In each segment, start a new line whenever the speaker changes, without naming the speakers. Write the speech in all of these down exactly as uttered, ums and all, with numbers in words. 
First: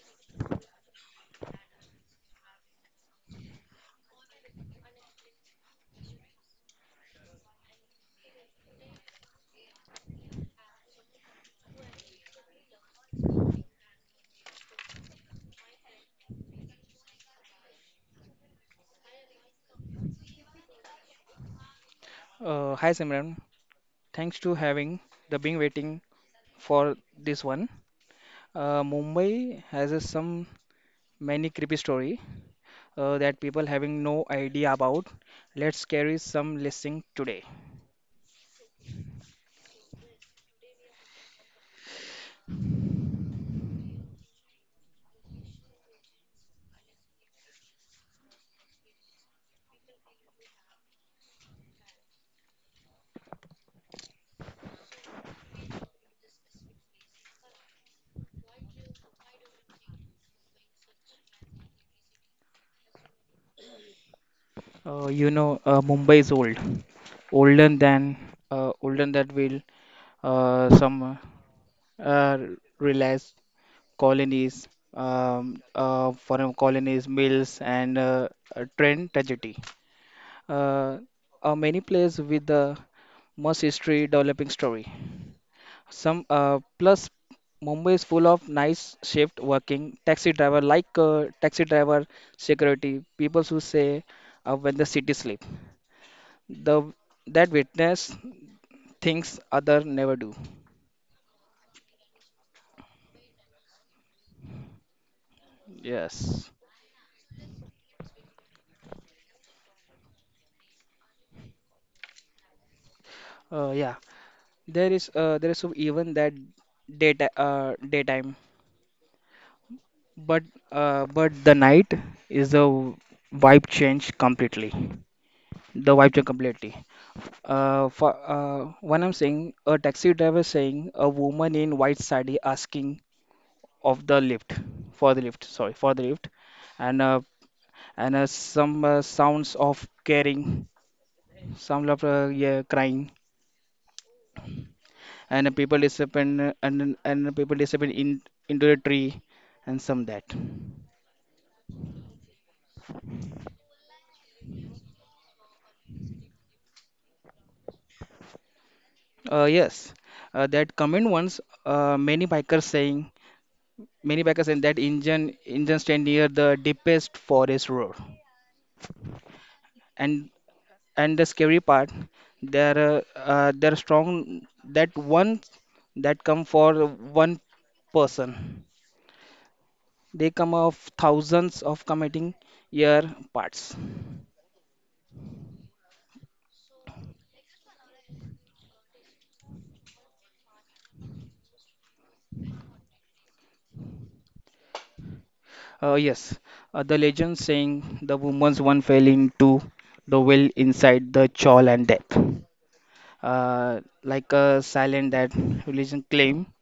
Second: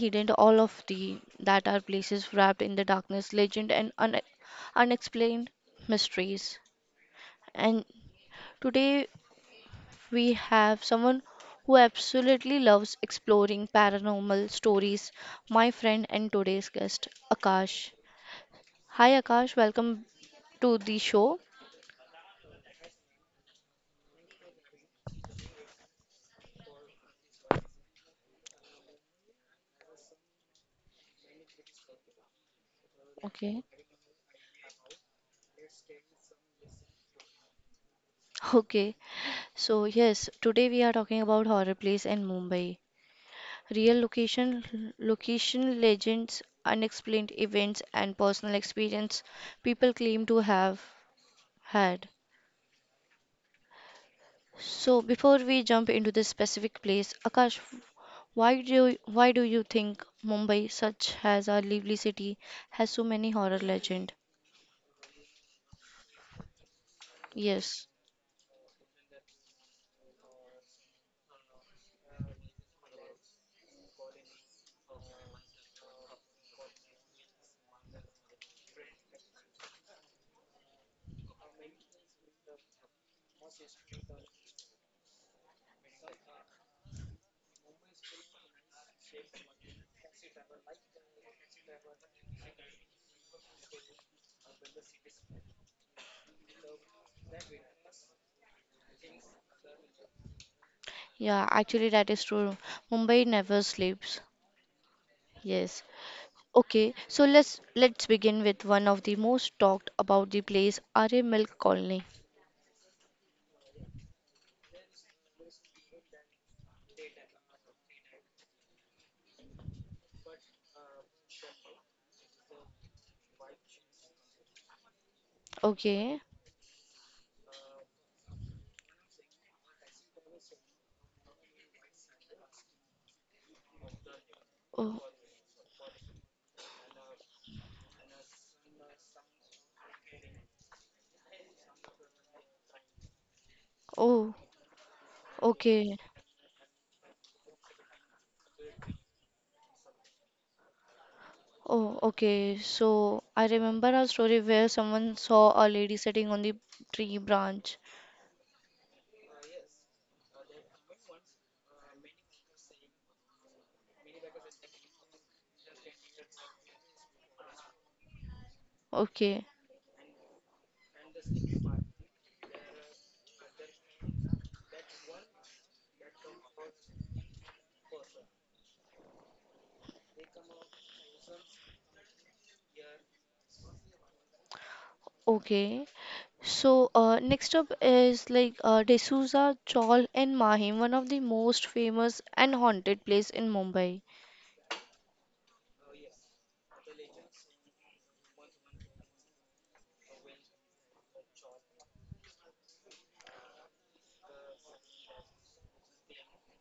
hidden all of the that are places wrapped in the darkness, legend, and un- unexplained mysteries. And today we have someone who absolutely loves exploring paranormal stories, my friend and today's guest, Akash. Hi, Akash, welcome to the show.
Uh, hi Simran, thanks to having the being waiting for this one. Uh, Mumbai has a, some many creepy story, uh, that people
Okay.
having no idea about. Let's carry some listing today.
Okay, so yes, today we are talking about horror place in Mumbai. Real location, Location legends, unexplained events, and personal experience people claim to have had. So before we jump into this specific place, Akash, why do you, why do you think Mumbai, such as our lively city, has so many horror legend?
Uh, you know, uh, Mumbai is old, older
Yes.
than uh, older than will uh, some uh, realize colonies, um, uh, foreign colonies, mills, and uh, uh, train tragedy. uh, are many players with the much history developing story. Some uh, plus Mumbai is full of nice shift working taxi driver like uh, taxi driver security people who say uh, when the city sleep. The That witness things other never do.
Yeah, actually that is true. Mumbai never sleeps. Yes.
Yes.
Okay, so let's let's begin with one of the most talked about the place, Arya Milk Colony.
Uh, yeah. There is uh, there is even that data uh, daytime, but uh, but the night is the vibe change completely. The wife jump
Okay.
completely. Uh, for uh, When I'm saying a taxi driver saying a woman in white sari asking of the lift
Oh,
for the lift, sorry for the lift, and uh, and uh, some uh, sounds of caring, some of uh, yeah, crying,
oh,
and uh, people
okay.
disappear and and people disappear in into the tree, and some that.
Oh, okay. So I remember a story where someone saw a lady sitting on the tree branch.
Uh, yes, uh, that comment once uh, many bikers saying many bikers saying that engine engine stand near the deepest forest road.
Okay,
and and the scary part, they're uh, uh, they're strong that one that come for one person, they come of thousands of committing year parts.
okay. So uh, next up is like uh, D'Souza Chawl and Mahim, one of the most famous and haunted place in Mumbai.
Uh, yes, uh, the legend saying the woman's one fell into the well inside the chawl and death, uh, like a silent that religion claim,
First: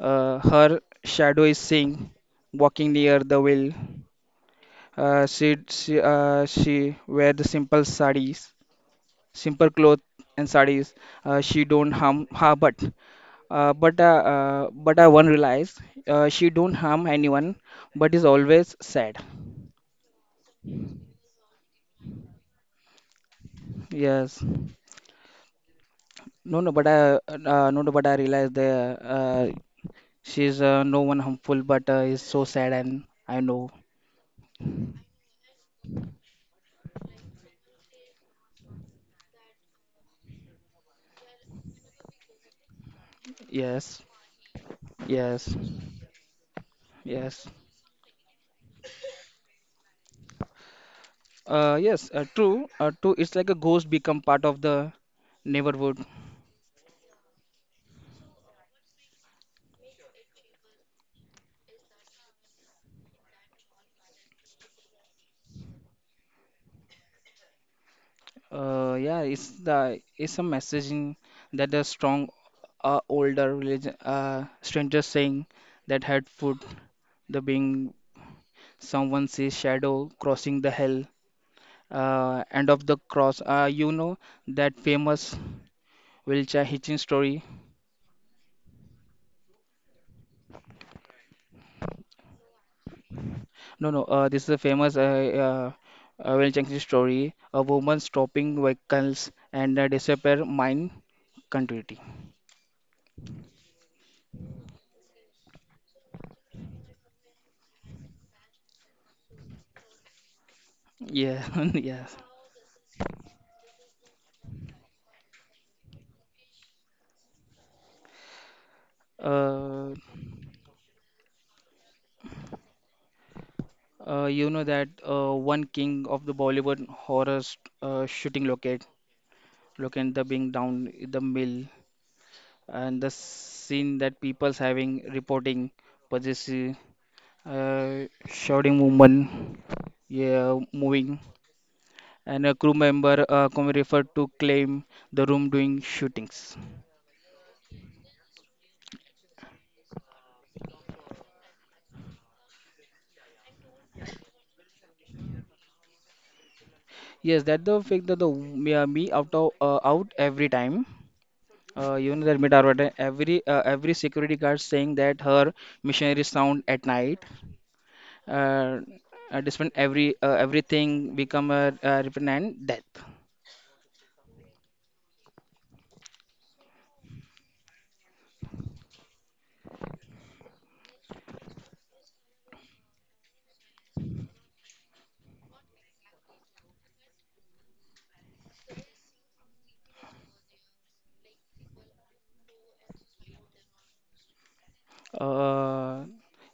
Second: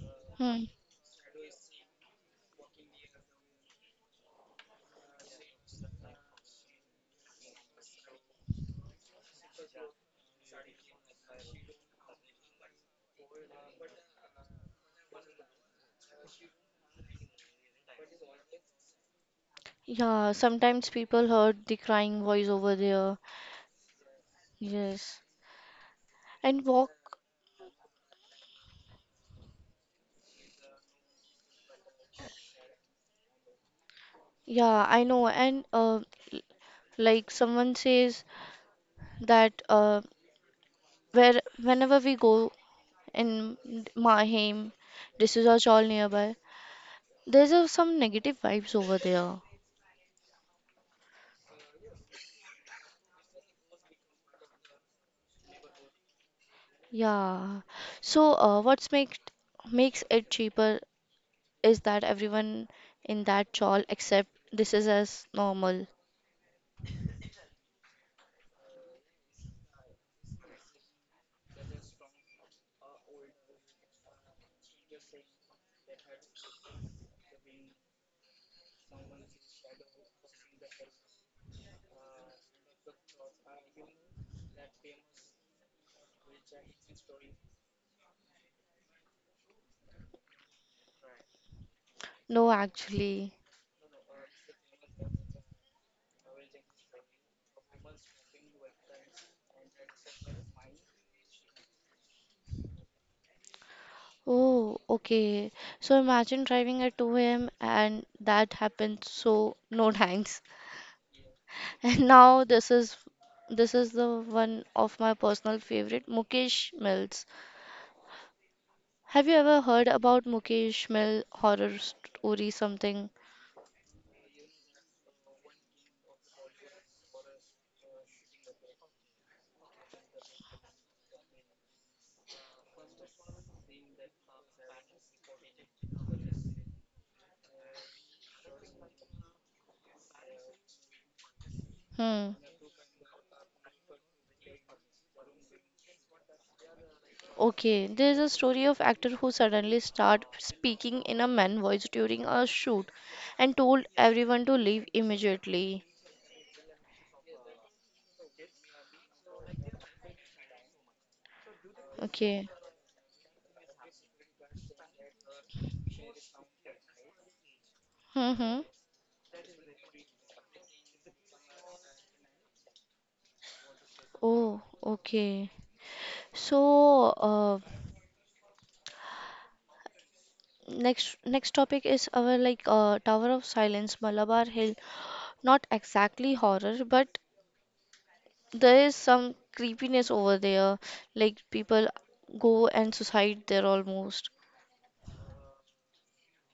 uh,
Hmm.
her shadow is seen walking near the well. Uh, she she uh, she wear the simple sarees, simple clothes and sarees. Uh, she don't harm her, but uh, but uh, uh, but I one realize, uh, she don't harm anyone but is always sad.
Yeah, sometimes people heard the crying voice over there.
Yes.
Yes.
No
And
no but
walk.
I uh, no no but I realize that, uh, she's uh, no one harmful but uh, is so sad and I know.
Yeah, I know. And uh, like someone says that uh, where whenever we go and
Yes.
Mahim,
Yes.
D'Souza all nearby.
Yes.
There's uh, some negative vibes over there.
Uh, yes, uh, true. Uh, true. It's like a ghost become part of the neighborhood.
Yeah. So uh, what's makes makes it cheaper is that everyone in that chawl accept this is as normal.
Uh, yeah, it's the it's a messaging that the strong, uh, older religion, uh, stranger saying that had food, the being someone sees shadow crossing the hell, uh, end of the cross. Uh, you know that famous wheelchair hitching story.
No, actually.
No, no, uh, this is a famous uh, uh, uh, wheelchair hitching story. A woman stopping vehicles and uh, disappear mine continuity.
Oh, okay. So imagine driving at two a m and that happened. So no thanks.
Yeah, yes.
And now this is this is the one of my personal favorite, Mukesh Mills. Have you ever
Uh,
heard about Mukesh Mill horror story something?
Uh, you know that uh, one king of the Bollywood horror st- uh, shooting, locate, locate the being down in the mill, and the scene that people's having reporting possessive, uh, shouting woman, yeah, moving,
Hmm.
and a crew member uh, come referred to claim the room doing shootings.
Okay, there's a story of actor who suddenly start speaking in a man voice during a shoot and told everyone to leave immediately.
Yes, that the fact that the yeah, me out of uh, out every time. Uh, you know that
Okay.
Mitarvate, every uh, every security guard saying that her missionary sound at night,
Mm-hmm.
uh, uh, despite every uh, everything become a, a repentant death.
Oh, okay. So, uh, next next topic is our like uh, Tower of Silence, Malabar Hill. Not exactly horror, but there is some creepiness over there. Like people go and suicide there almost.
Uh,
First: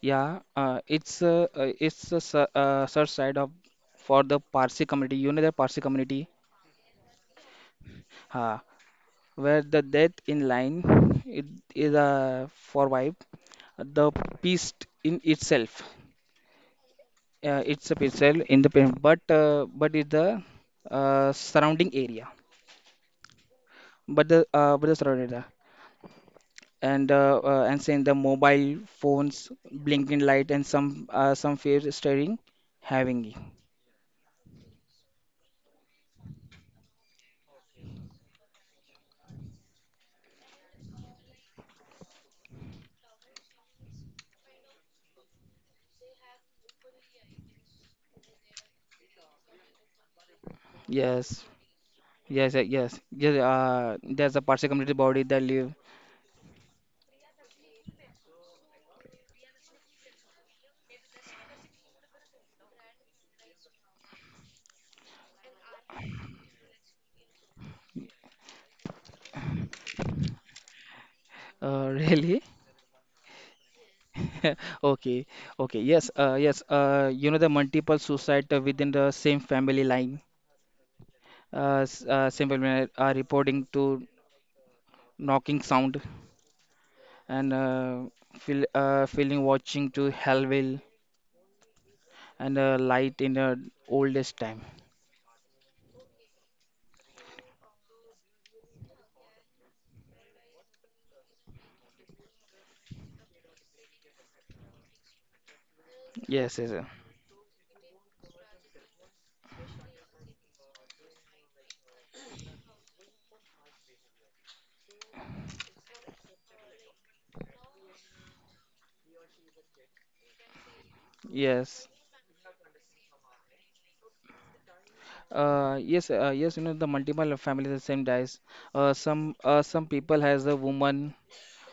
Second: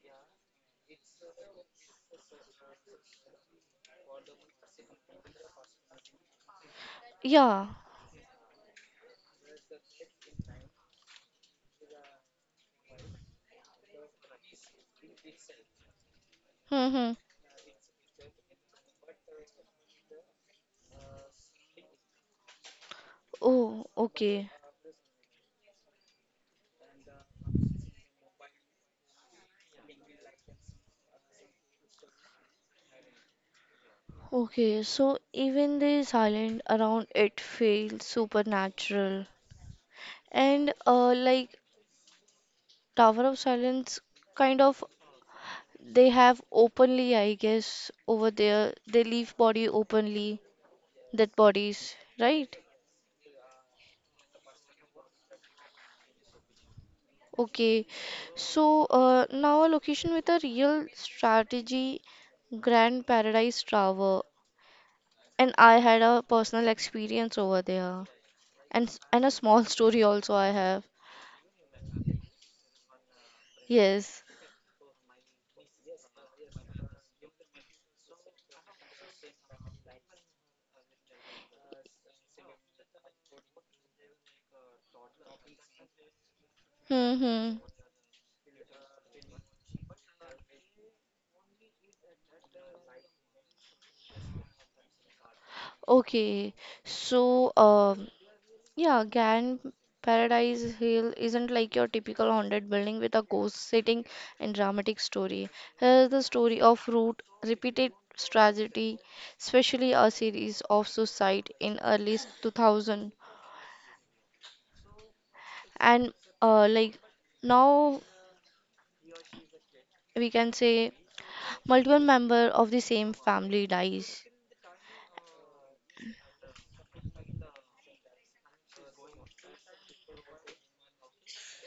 yeah, uh, it's uh, uh, it's a sur- uh, search side of for the Parsi community. You know the Parsi community,
Yeah.
uh, where the death in line it is a for wife, the beast in itself.
Mm-hmm.
Uh, it's a pixel in the pen, but uh, but in the uh, surrounding area,
Oh,
but the
okay.
uh, but the surrounding area, and uh, uh, and saying the mobile phones, blinking light, and some uh, some fear staring, having it.
Okay, so even the silent around it feels supernatural. And uh like Tower of Silence kind of they have openly, I guess, over there. They leave body openly, dead
Yes,
bodies,
yes,
right?
uh, yes, yes. Uh, there's a parts community body that live.
Okay, so uh, now a location with a real strategy, Grand Paradise Tower, and I had a personal experience over there, and s- and a small story also I have.
Uh, really?
Yes.
Okay, okay. Yes, uh, yes. Uh, you know the multiple suicide uh, within the same family line. Uh, s- uh, same family line are reporting to knocking sound,
Hmm. Hmm.
and uh, feel, uh, feeling watching to Hellville, and uh, light in the oldest time.
Okay, so um, yeah, Gan Paradise Hill isn't like your typical haunted building with a ghost sitting and dramatic story. Here's the
Yes,
story
yes, uh,
of root repeated tragedy, especially a series of suicide in early two thousand and uh, like now we can say
yes.
multiple member of the same family dies.
Uh, yes, uh, yes. You know the multiple families the same dies. Uh, some uh, some people has a woman,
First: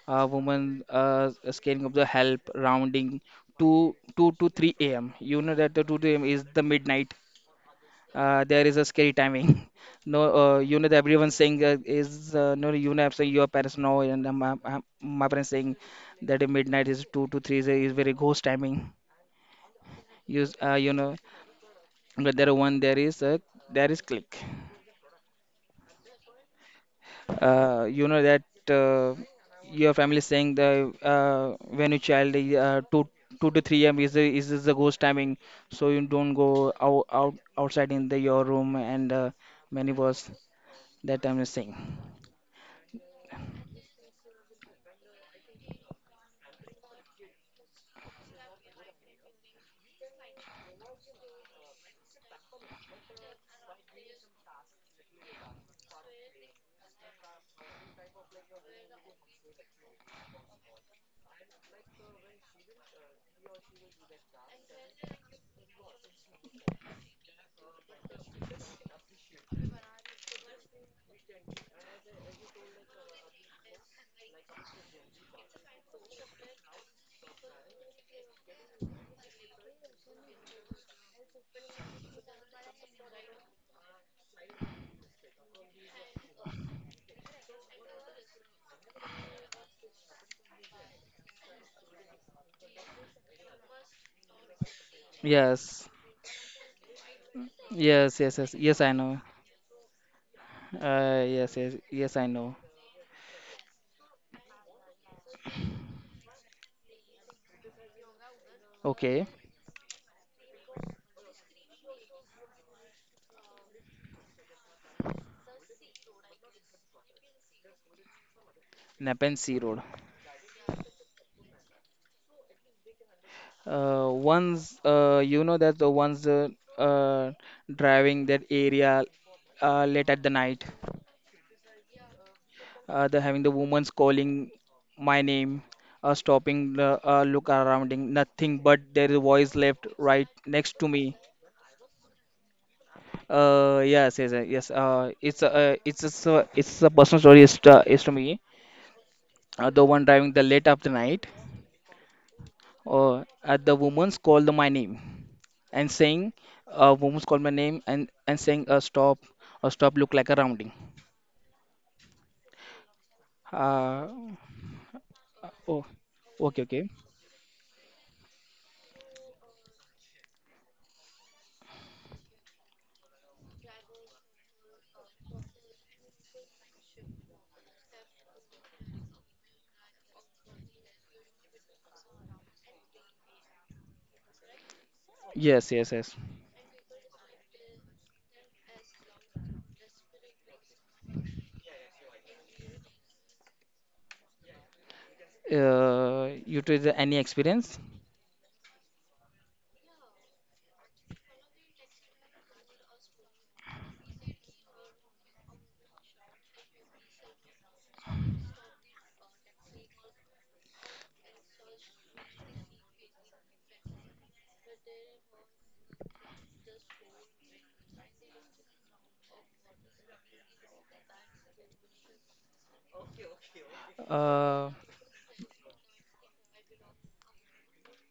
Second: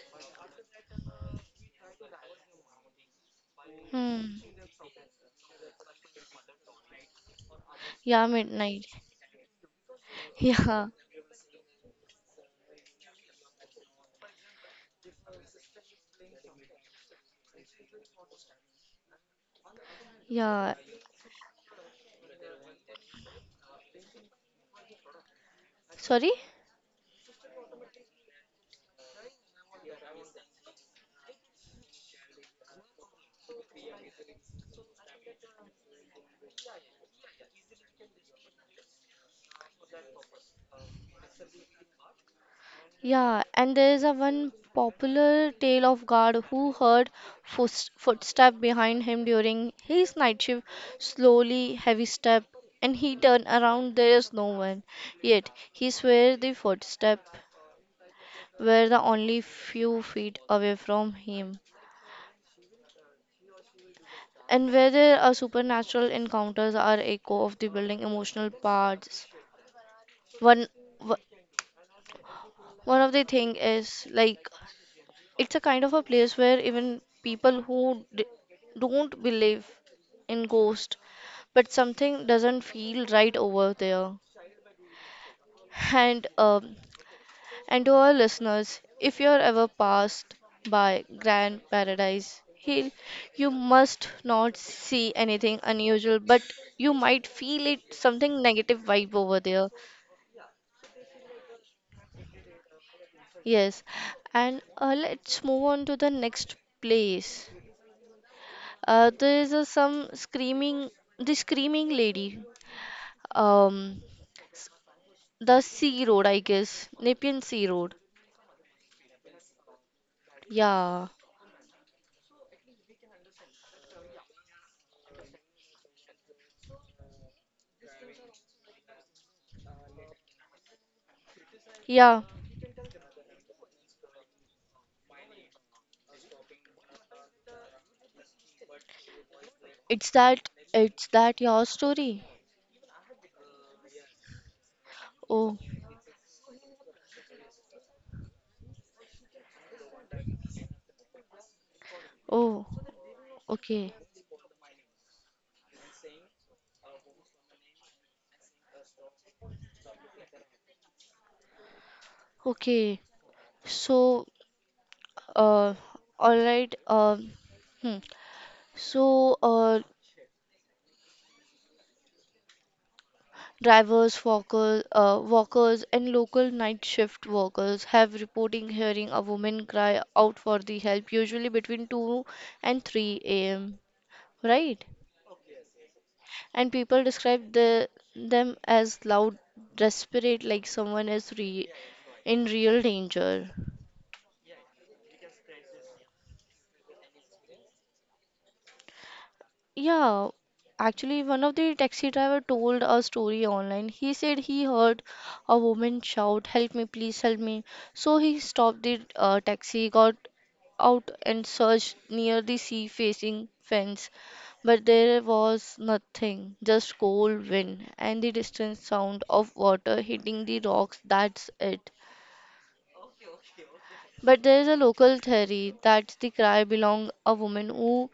uh, woman uh, scaling of the help rounding two two
Hmm.
to three a m. You know that the two to three a m is the midnight,
Yeah,
uh, there is a
midnight.
scary timing. No, uh, you
Yeah,
know that everyone saying uh, is uh, no, you know, so your parents know, and uh, my, my my parents saying that uh, midnight is two to three is, is very ghost timing. You s- uh,
yeah.
you know, But there are one there is uh, there is click.
Sorry?
Uh, you know that uh, your family saying the uh, when you child, uh, two two to three a m is the is is the ghost timing, so you don't go out, out outside in the your room, and uh, many was that time is saying.
Yeah, and there is a one popular tale of guard who heard footst footstep behind him during his night shift, slowly, heavy step, and he turned around, there is no one. Yet he swear the footstep were the only few feet away from him. And whether a supernatural encounters are echo of the building emotional parts, one wh- one of the thing is like it's a kind of a place where even people who d don't believe in ghost, but something doesn't feel right over there. And um, and to our listeners, if you're ever passed by Grand Paradise Hill, you must not see anything
Yes.
unusual, but you might feel it
Yes, yes,
something
yes. Yes,
negative
I
vibe
know.
over there.
Uh, yes, yes, yes, I know.
Yes, and uh, let's move on to the next place. Uh,
Okay.
there is a, some screaming, the screaming lady. Um, s- the Sea Road, I guess, Nepean Sea Road.
Napan Sea Road.
Yeah,
Uh, once uh, you know that the ones uh, uh, driving that area uh, late at the night,
yeah.
uh, the having the woman's calling my name, uh, stopping, the, uh, look around, nothing but there is a voice left
It's
right
that.
next to
It's
me.
that your story.
Uh, yes, yes, yes, yes, Uh, it's a,
Oh,
uh, it's a, so- it's a personal story, is to, is to me. Uh, the one driving the late of the night,
oh.
or uh, the
Okay,
woman's called my name and saying, a woman's called my name, and, and saying, uh, stop, uh, stop look like a rounding.
okay.
Uh,
So, uh,
oh,
all right.
okay, okay.
Um, hmm. So, uh, drivers, walker, uh, walkers, and local night shift workers have reporting hearing a woman cry out for the help, usually between two and three a m. Right?
Yes, yes, yes.
And people describe the, them as loud, desperate, like someone is re- in real danger.
Uh, you to the any experience?
Yeah, actually, one of the taxi driver told a story online. He said he heard a woman shout, "Help me, please help me!" So he stopped the uh, taxi, got out and searched near the sea-facing fence, but there was nothing, just cold wind and the distant sound of water hitting the rocks. That's it. But there is
Uh,
a local theory that the cry belonged a woman who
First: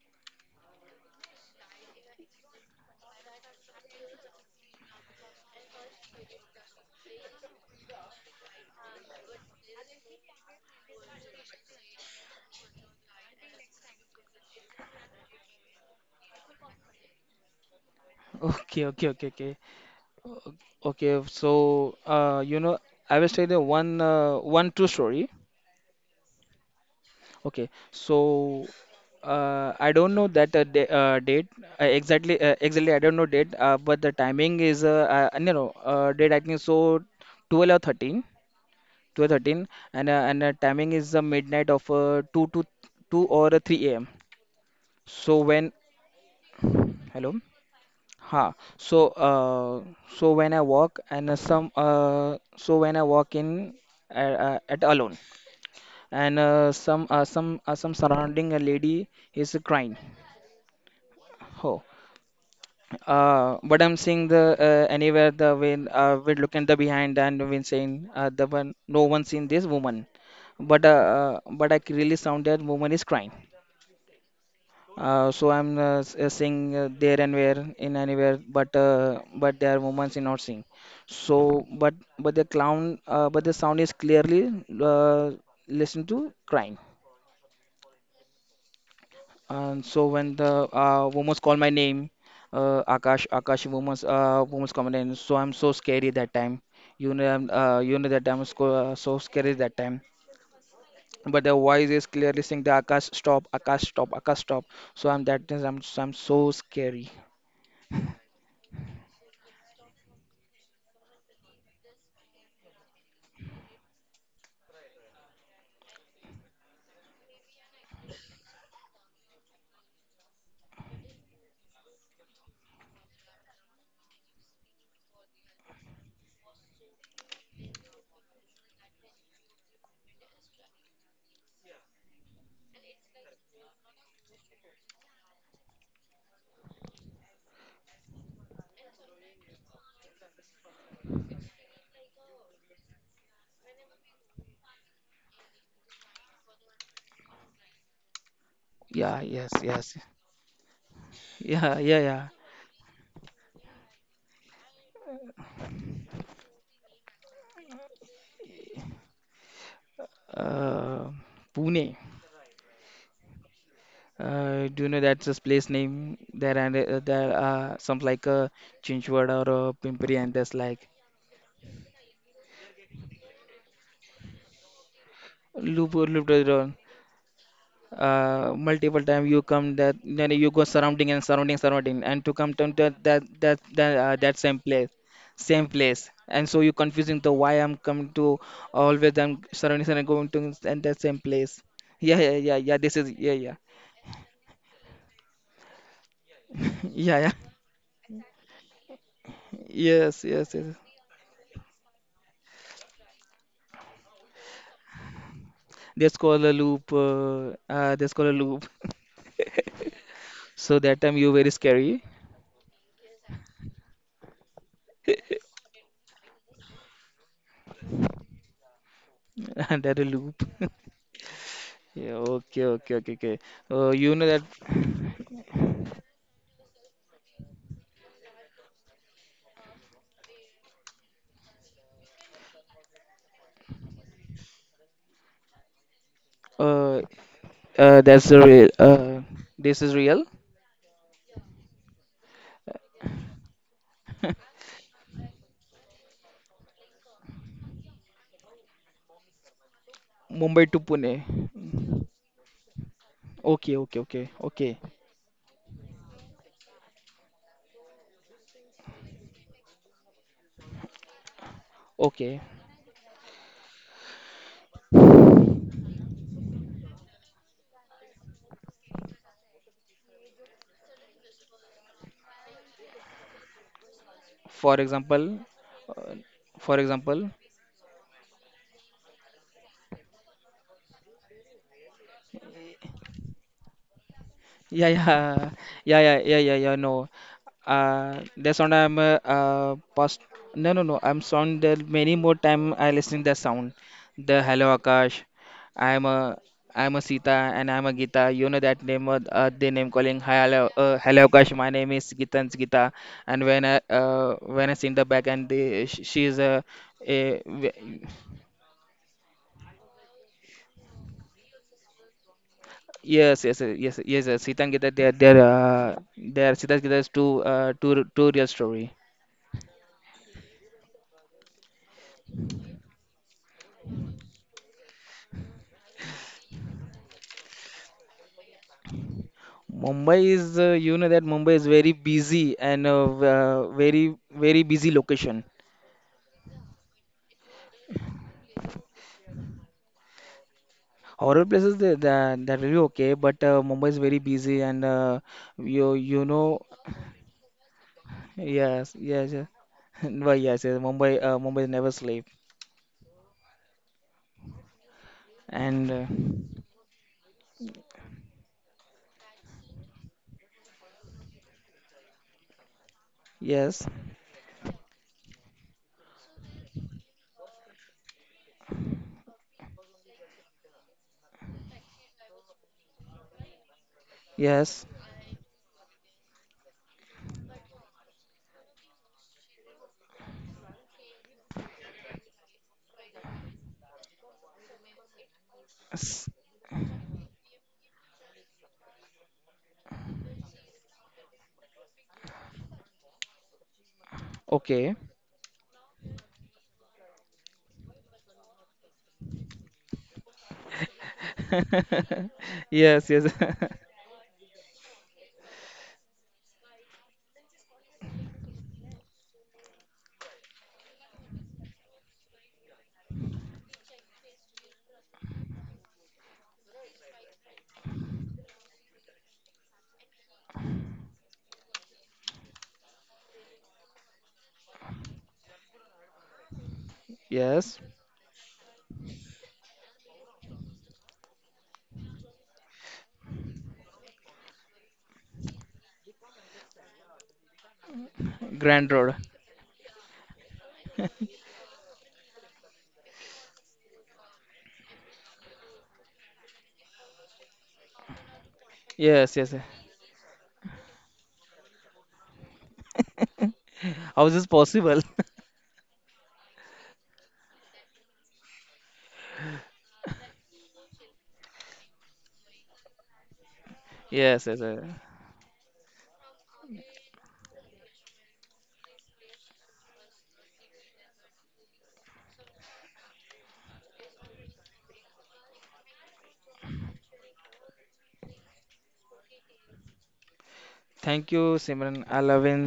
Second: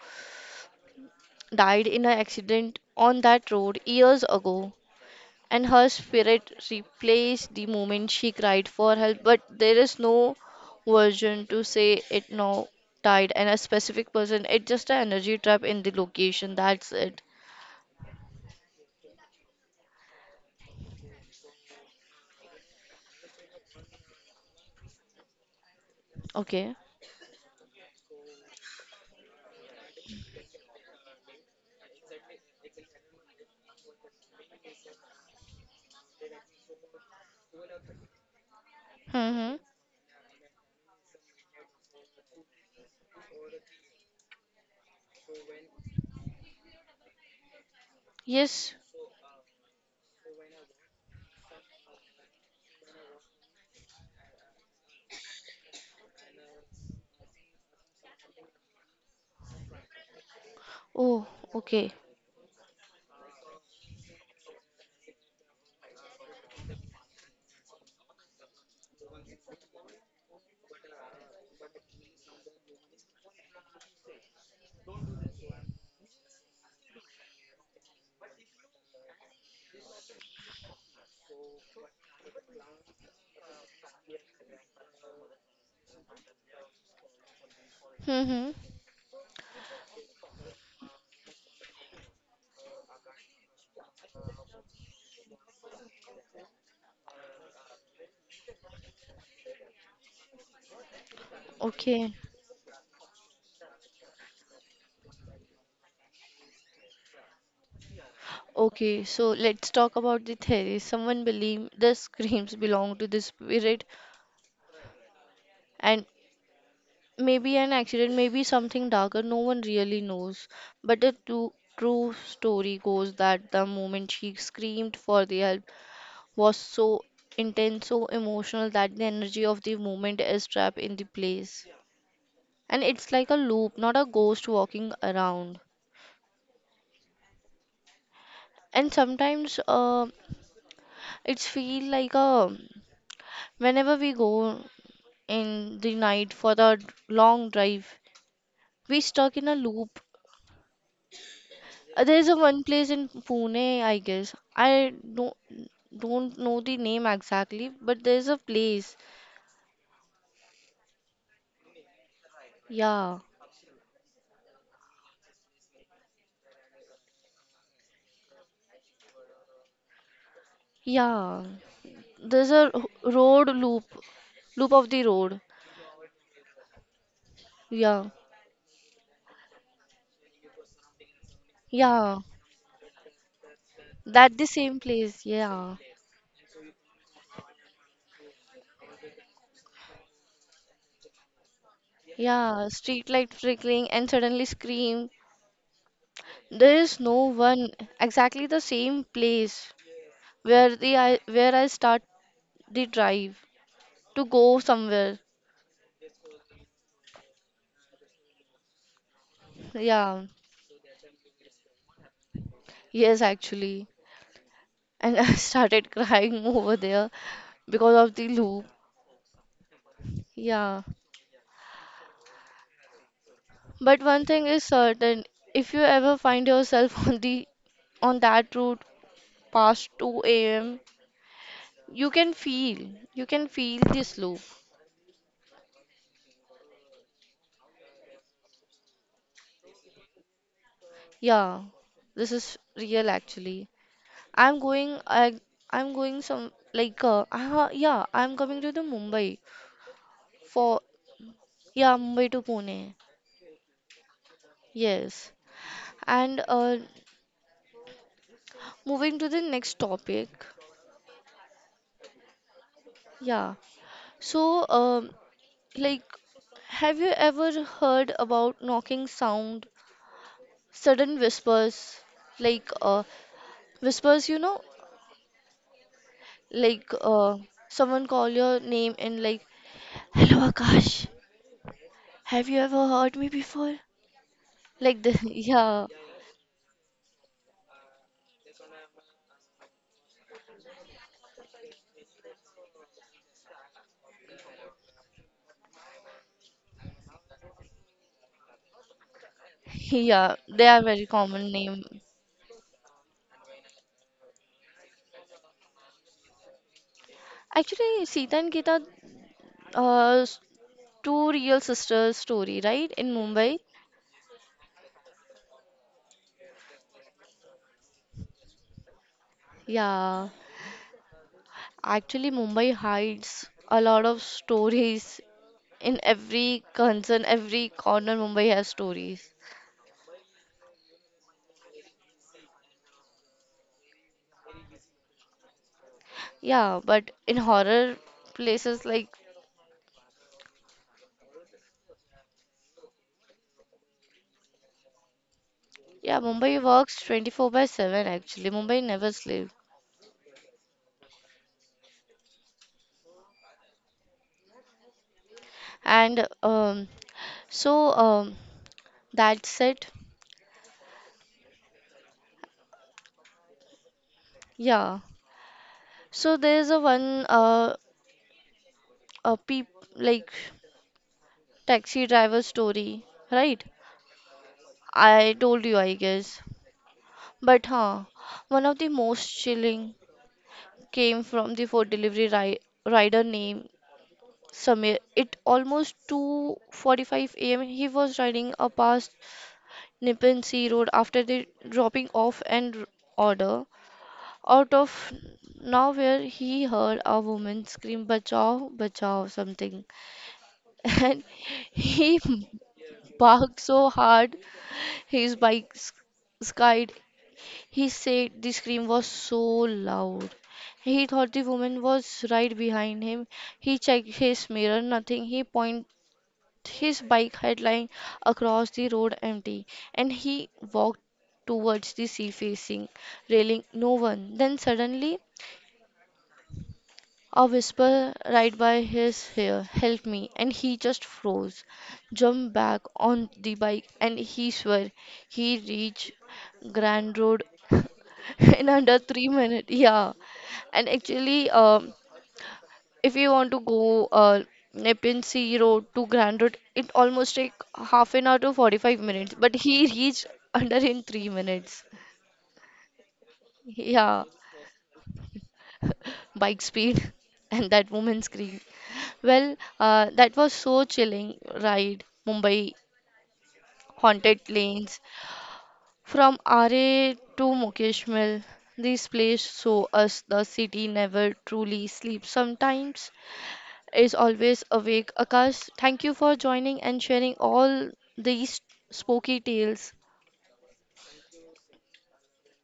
died in an accident on that road years ago, and her spirit replaced the moment she cried for help. But there is no version to say it now died and a specific person. It's just an energy trap in the location. That's it.
okay, okay, okay, okay. Okay, so uh, you know, I will tell you one, uh, one true story.
Okay.
Okay, so uh, I don't know that uh, da uh, date uh, exactly. Uh, exactly, I don't know date, uh, but the timing is uh, uh, no, no, uh, date I think so, twelve or thirteen, twelve
Mm-hmm.
thirteen, and uh, and uh, timing is uh, midnight of uh, two to two or uh, three a m. So when hello, ha.
Yes.
So uh, so when I walk and uh, some uh, So when I walk in uh, uh, at alone, and uh, some uh, some uh, some surrounding a lady is crying.
Oh,
Oh,
okay.
uh, but I'm seeing the uh, anywhere, the when uh, we're looking the behind and we're saying uh, the one no one seen this woman, but uh, uh, but I c- really sound that woman is crying. Uh, so I'm uh, s- uh, seeing uh, there and where in anywhere, but uh, but there are moments in not seeing. So but but the clown, uh, but the sound is clearly, uh, listen to crying.
Mm-hmm.
And so when the uh, women call my name, uh, Akash, Akash, women, uh, women call my name. So I'm so scary that time. You know, I'm, uh, you know that I'm sco- uh, so scary that time. But the voice is
Okay.
clearly saying the Akash stop, Akash stop, Akash stop. So I'm that is I'm so I'm so scary.
Okay, so let's talk about the theory. Someone believe the screams belong to the spirit and maybe an accident, maybe something darker, no one really knows. But the true, true story goes that the moment she screamed for the help was so intense, so emotional that the energy of the moment is trapped in the place. And it's like a loop, not a ghost walking around. And sometimes uh, it's feel like a whenever we go in the night for the long drive, we
Yeah,
stuck
yes,
in a
yes.
loop.
Yeah, yeah,
Uh,
yeah.
There's a one place in Pune, I guess. I don't don't know the name exactly, but there's a place.
Uh, Pune.
Yeah,
Uh, do you know that's this place name? There, and uh, there are some like uh, Chinchwad or uh, Pimpri, and there's like
yeah. There's a r- road loop, loop of the road.
Loop Loop
Yeah,
uh, multiple time you come that, then you go surrounding and surrounding surrounding,
yeah.
and to come to that that that that, uh,
That
that
the
same
same
place,
place.
same
Yeah,
place and so you confusing the why I'm coming to, always I'm surrounding and going to and that same place, yeah yeah yeah
yeah.
yeah, this
Street
is,
light
yeah yeah.
flickering and suddenly scream. There is
Yeah
no
yeah
one exactly the same place
yes yes yes.
where the I where I start the drive to go somewhere.
That's called a loop uh, uh that's called a loop,
Yeah.
so that time you very scary.
Yes, actually. And I started crying over there because of the loop.
And that a loop.
Yeah.
Yeah, okay okay okay okay, uh,
But
you know
one
that,
thing is certain, if you ever find yourself on the on that route past two a m, you can feel, you can feel this loop.
uh, Uh, that's the real. Uh, this is real.
Yeah, this is real actually. I'm going, I, I'm going some like, uh, uh, yeah, I'm coming to the Mumbai
Mumbai to
for,
Pune.
yeah, Mumbai to Pune.
Okay, okay, okay, okay,
Yes. And uh, moving to the next topic.
okay.
Yeah, so, um, like, have you ever heard about knocking sound, sudden whispers, like uh, whispers, you know,
For example, uh, for
like
example,
uh, someone call your name and like, "Hello, Akash. Have you ever heard me before?"
yeah,
Like this,
yeah,
yeah,
yeah, yeah, yeah, yeah, yeah. No, uh, that sound I'm uh, uh past. No, no, no. I'm sound that many more time I listening that sound. The Hello Akash. I'm a I'm a Sita and I'm a Gita. You know that name, uh, uh, the name calling.
yeah,
Hi, hello,
they are
uh,
very
hello Akash.
common
My
name.
name is Gita and Gita. And when I uh when I sing the back and the, sh- she is a, a w-.
Actually, Sita and Geeta, uh, s- two real sisters story, right? In
Yes, yes,
Mumbai.
uh, yes, yes, yes, Sita and Gita, they are, they are, uh, they are Sita and Gita's two, uh, two, two real story.
Yeah, actually, Mumbai hides a lot of stories in every concern, every corner, Mumbai has stories.
Mumbai is, uh, you know that Mumbai is very busy, and uh, v- uh, very very busy location.
Yeah, but in horror places like
Horror places that that, that will be okay, but uh, Mumbai is very busy, and uh, you you
yeah,
know.
Mumbai works twenty-four by seven actually. Mumbai
Yes
never
yes yes.
sleeps.
Well, yes, yes, Mumbai uh, Mumbai never sleep, and uh,
And um, so um, that's it.
yes
Yeah. So there's a one uh a peep like taxi driver story, right?
yes,
I told you, I guess. But huh, one of the most chilling came from the food delivery ri rider named Samir, it almost
s-
two forty-five a m. He was riding a past Nippon Sea Road after the dropping off and r- order.
okay.
Out of nowhere, he heard a woman scream, "Bachao, bachao!" something, and he
Yes yes.
barked so hard his bike s- skied. He said the scream was so loud. He thought the woman was right behind him. He checked his mirror, nothing. He point his bike had lying across the road empty, and he walked towards the sea facing railing no one. Then suddenly a
Yes,
whisper right by his ear, "Help me!" and he just froze, jumped back on the bike, and he swore he reached Grand Road in
Grand
under
Road.
three minutes. Yeah, and actually, um, if you want to go uh, Nepean Sea Road to Grand Road, it almost take half an hour to forty-five minutes.
Yes yes.
But he reached under in three minutes. Yeah,
How is this possible?
bike speed and that woman scream. Well, uh, that was so chilling ride. Mumbai
Yes
haunted
yes. Yes.
lanes from R A to Mukeshmal. This place show us the city never truly sleeps sometimes. Is always awake. Akash, thank you for joining and sharing all these spooky tales.
Thank you, Simran. I love in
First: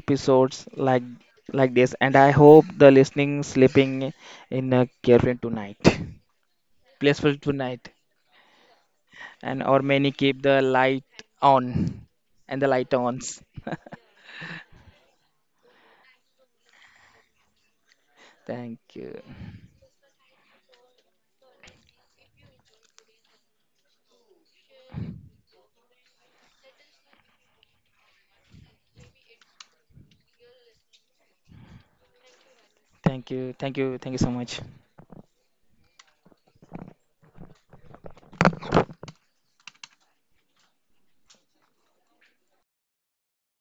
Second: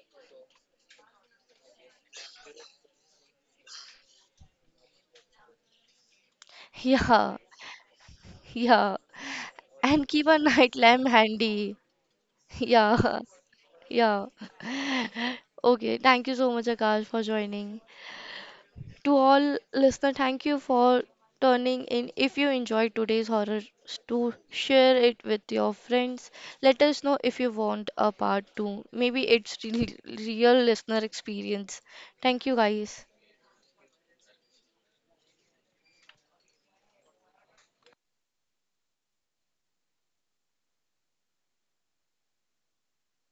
episodes like like this, and I hope the listening sleeping in a carefree tonight,
Yeah,
blissful tonight,
yeah.
and or
And
many
keep a
keep the
night
light
lamp handy.
on, and the light
Yeah,
ons.
yeah. Okay, thank you so much, Akash, for joining.
Thank
To
you,
all listener, thank you for turning in. If you enjoyed today's horror, to share it with your friends. Let us know if you want a part two. Maybe it's really real listener experience. Thank you, guys.
thank you, thank you, thank you so much.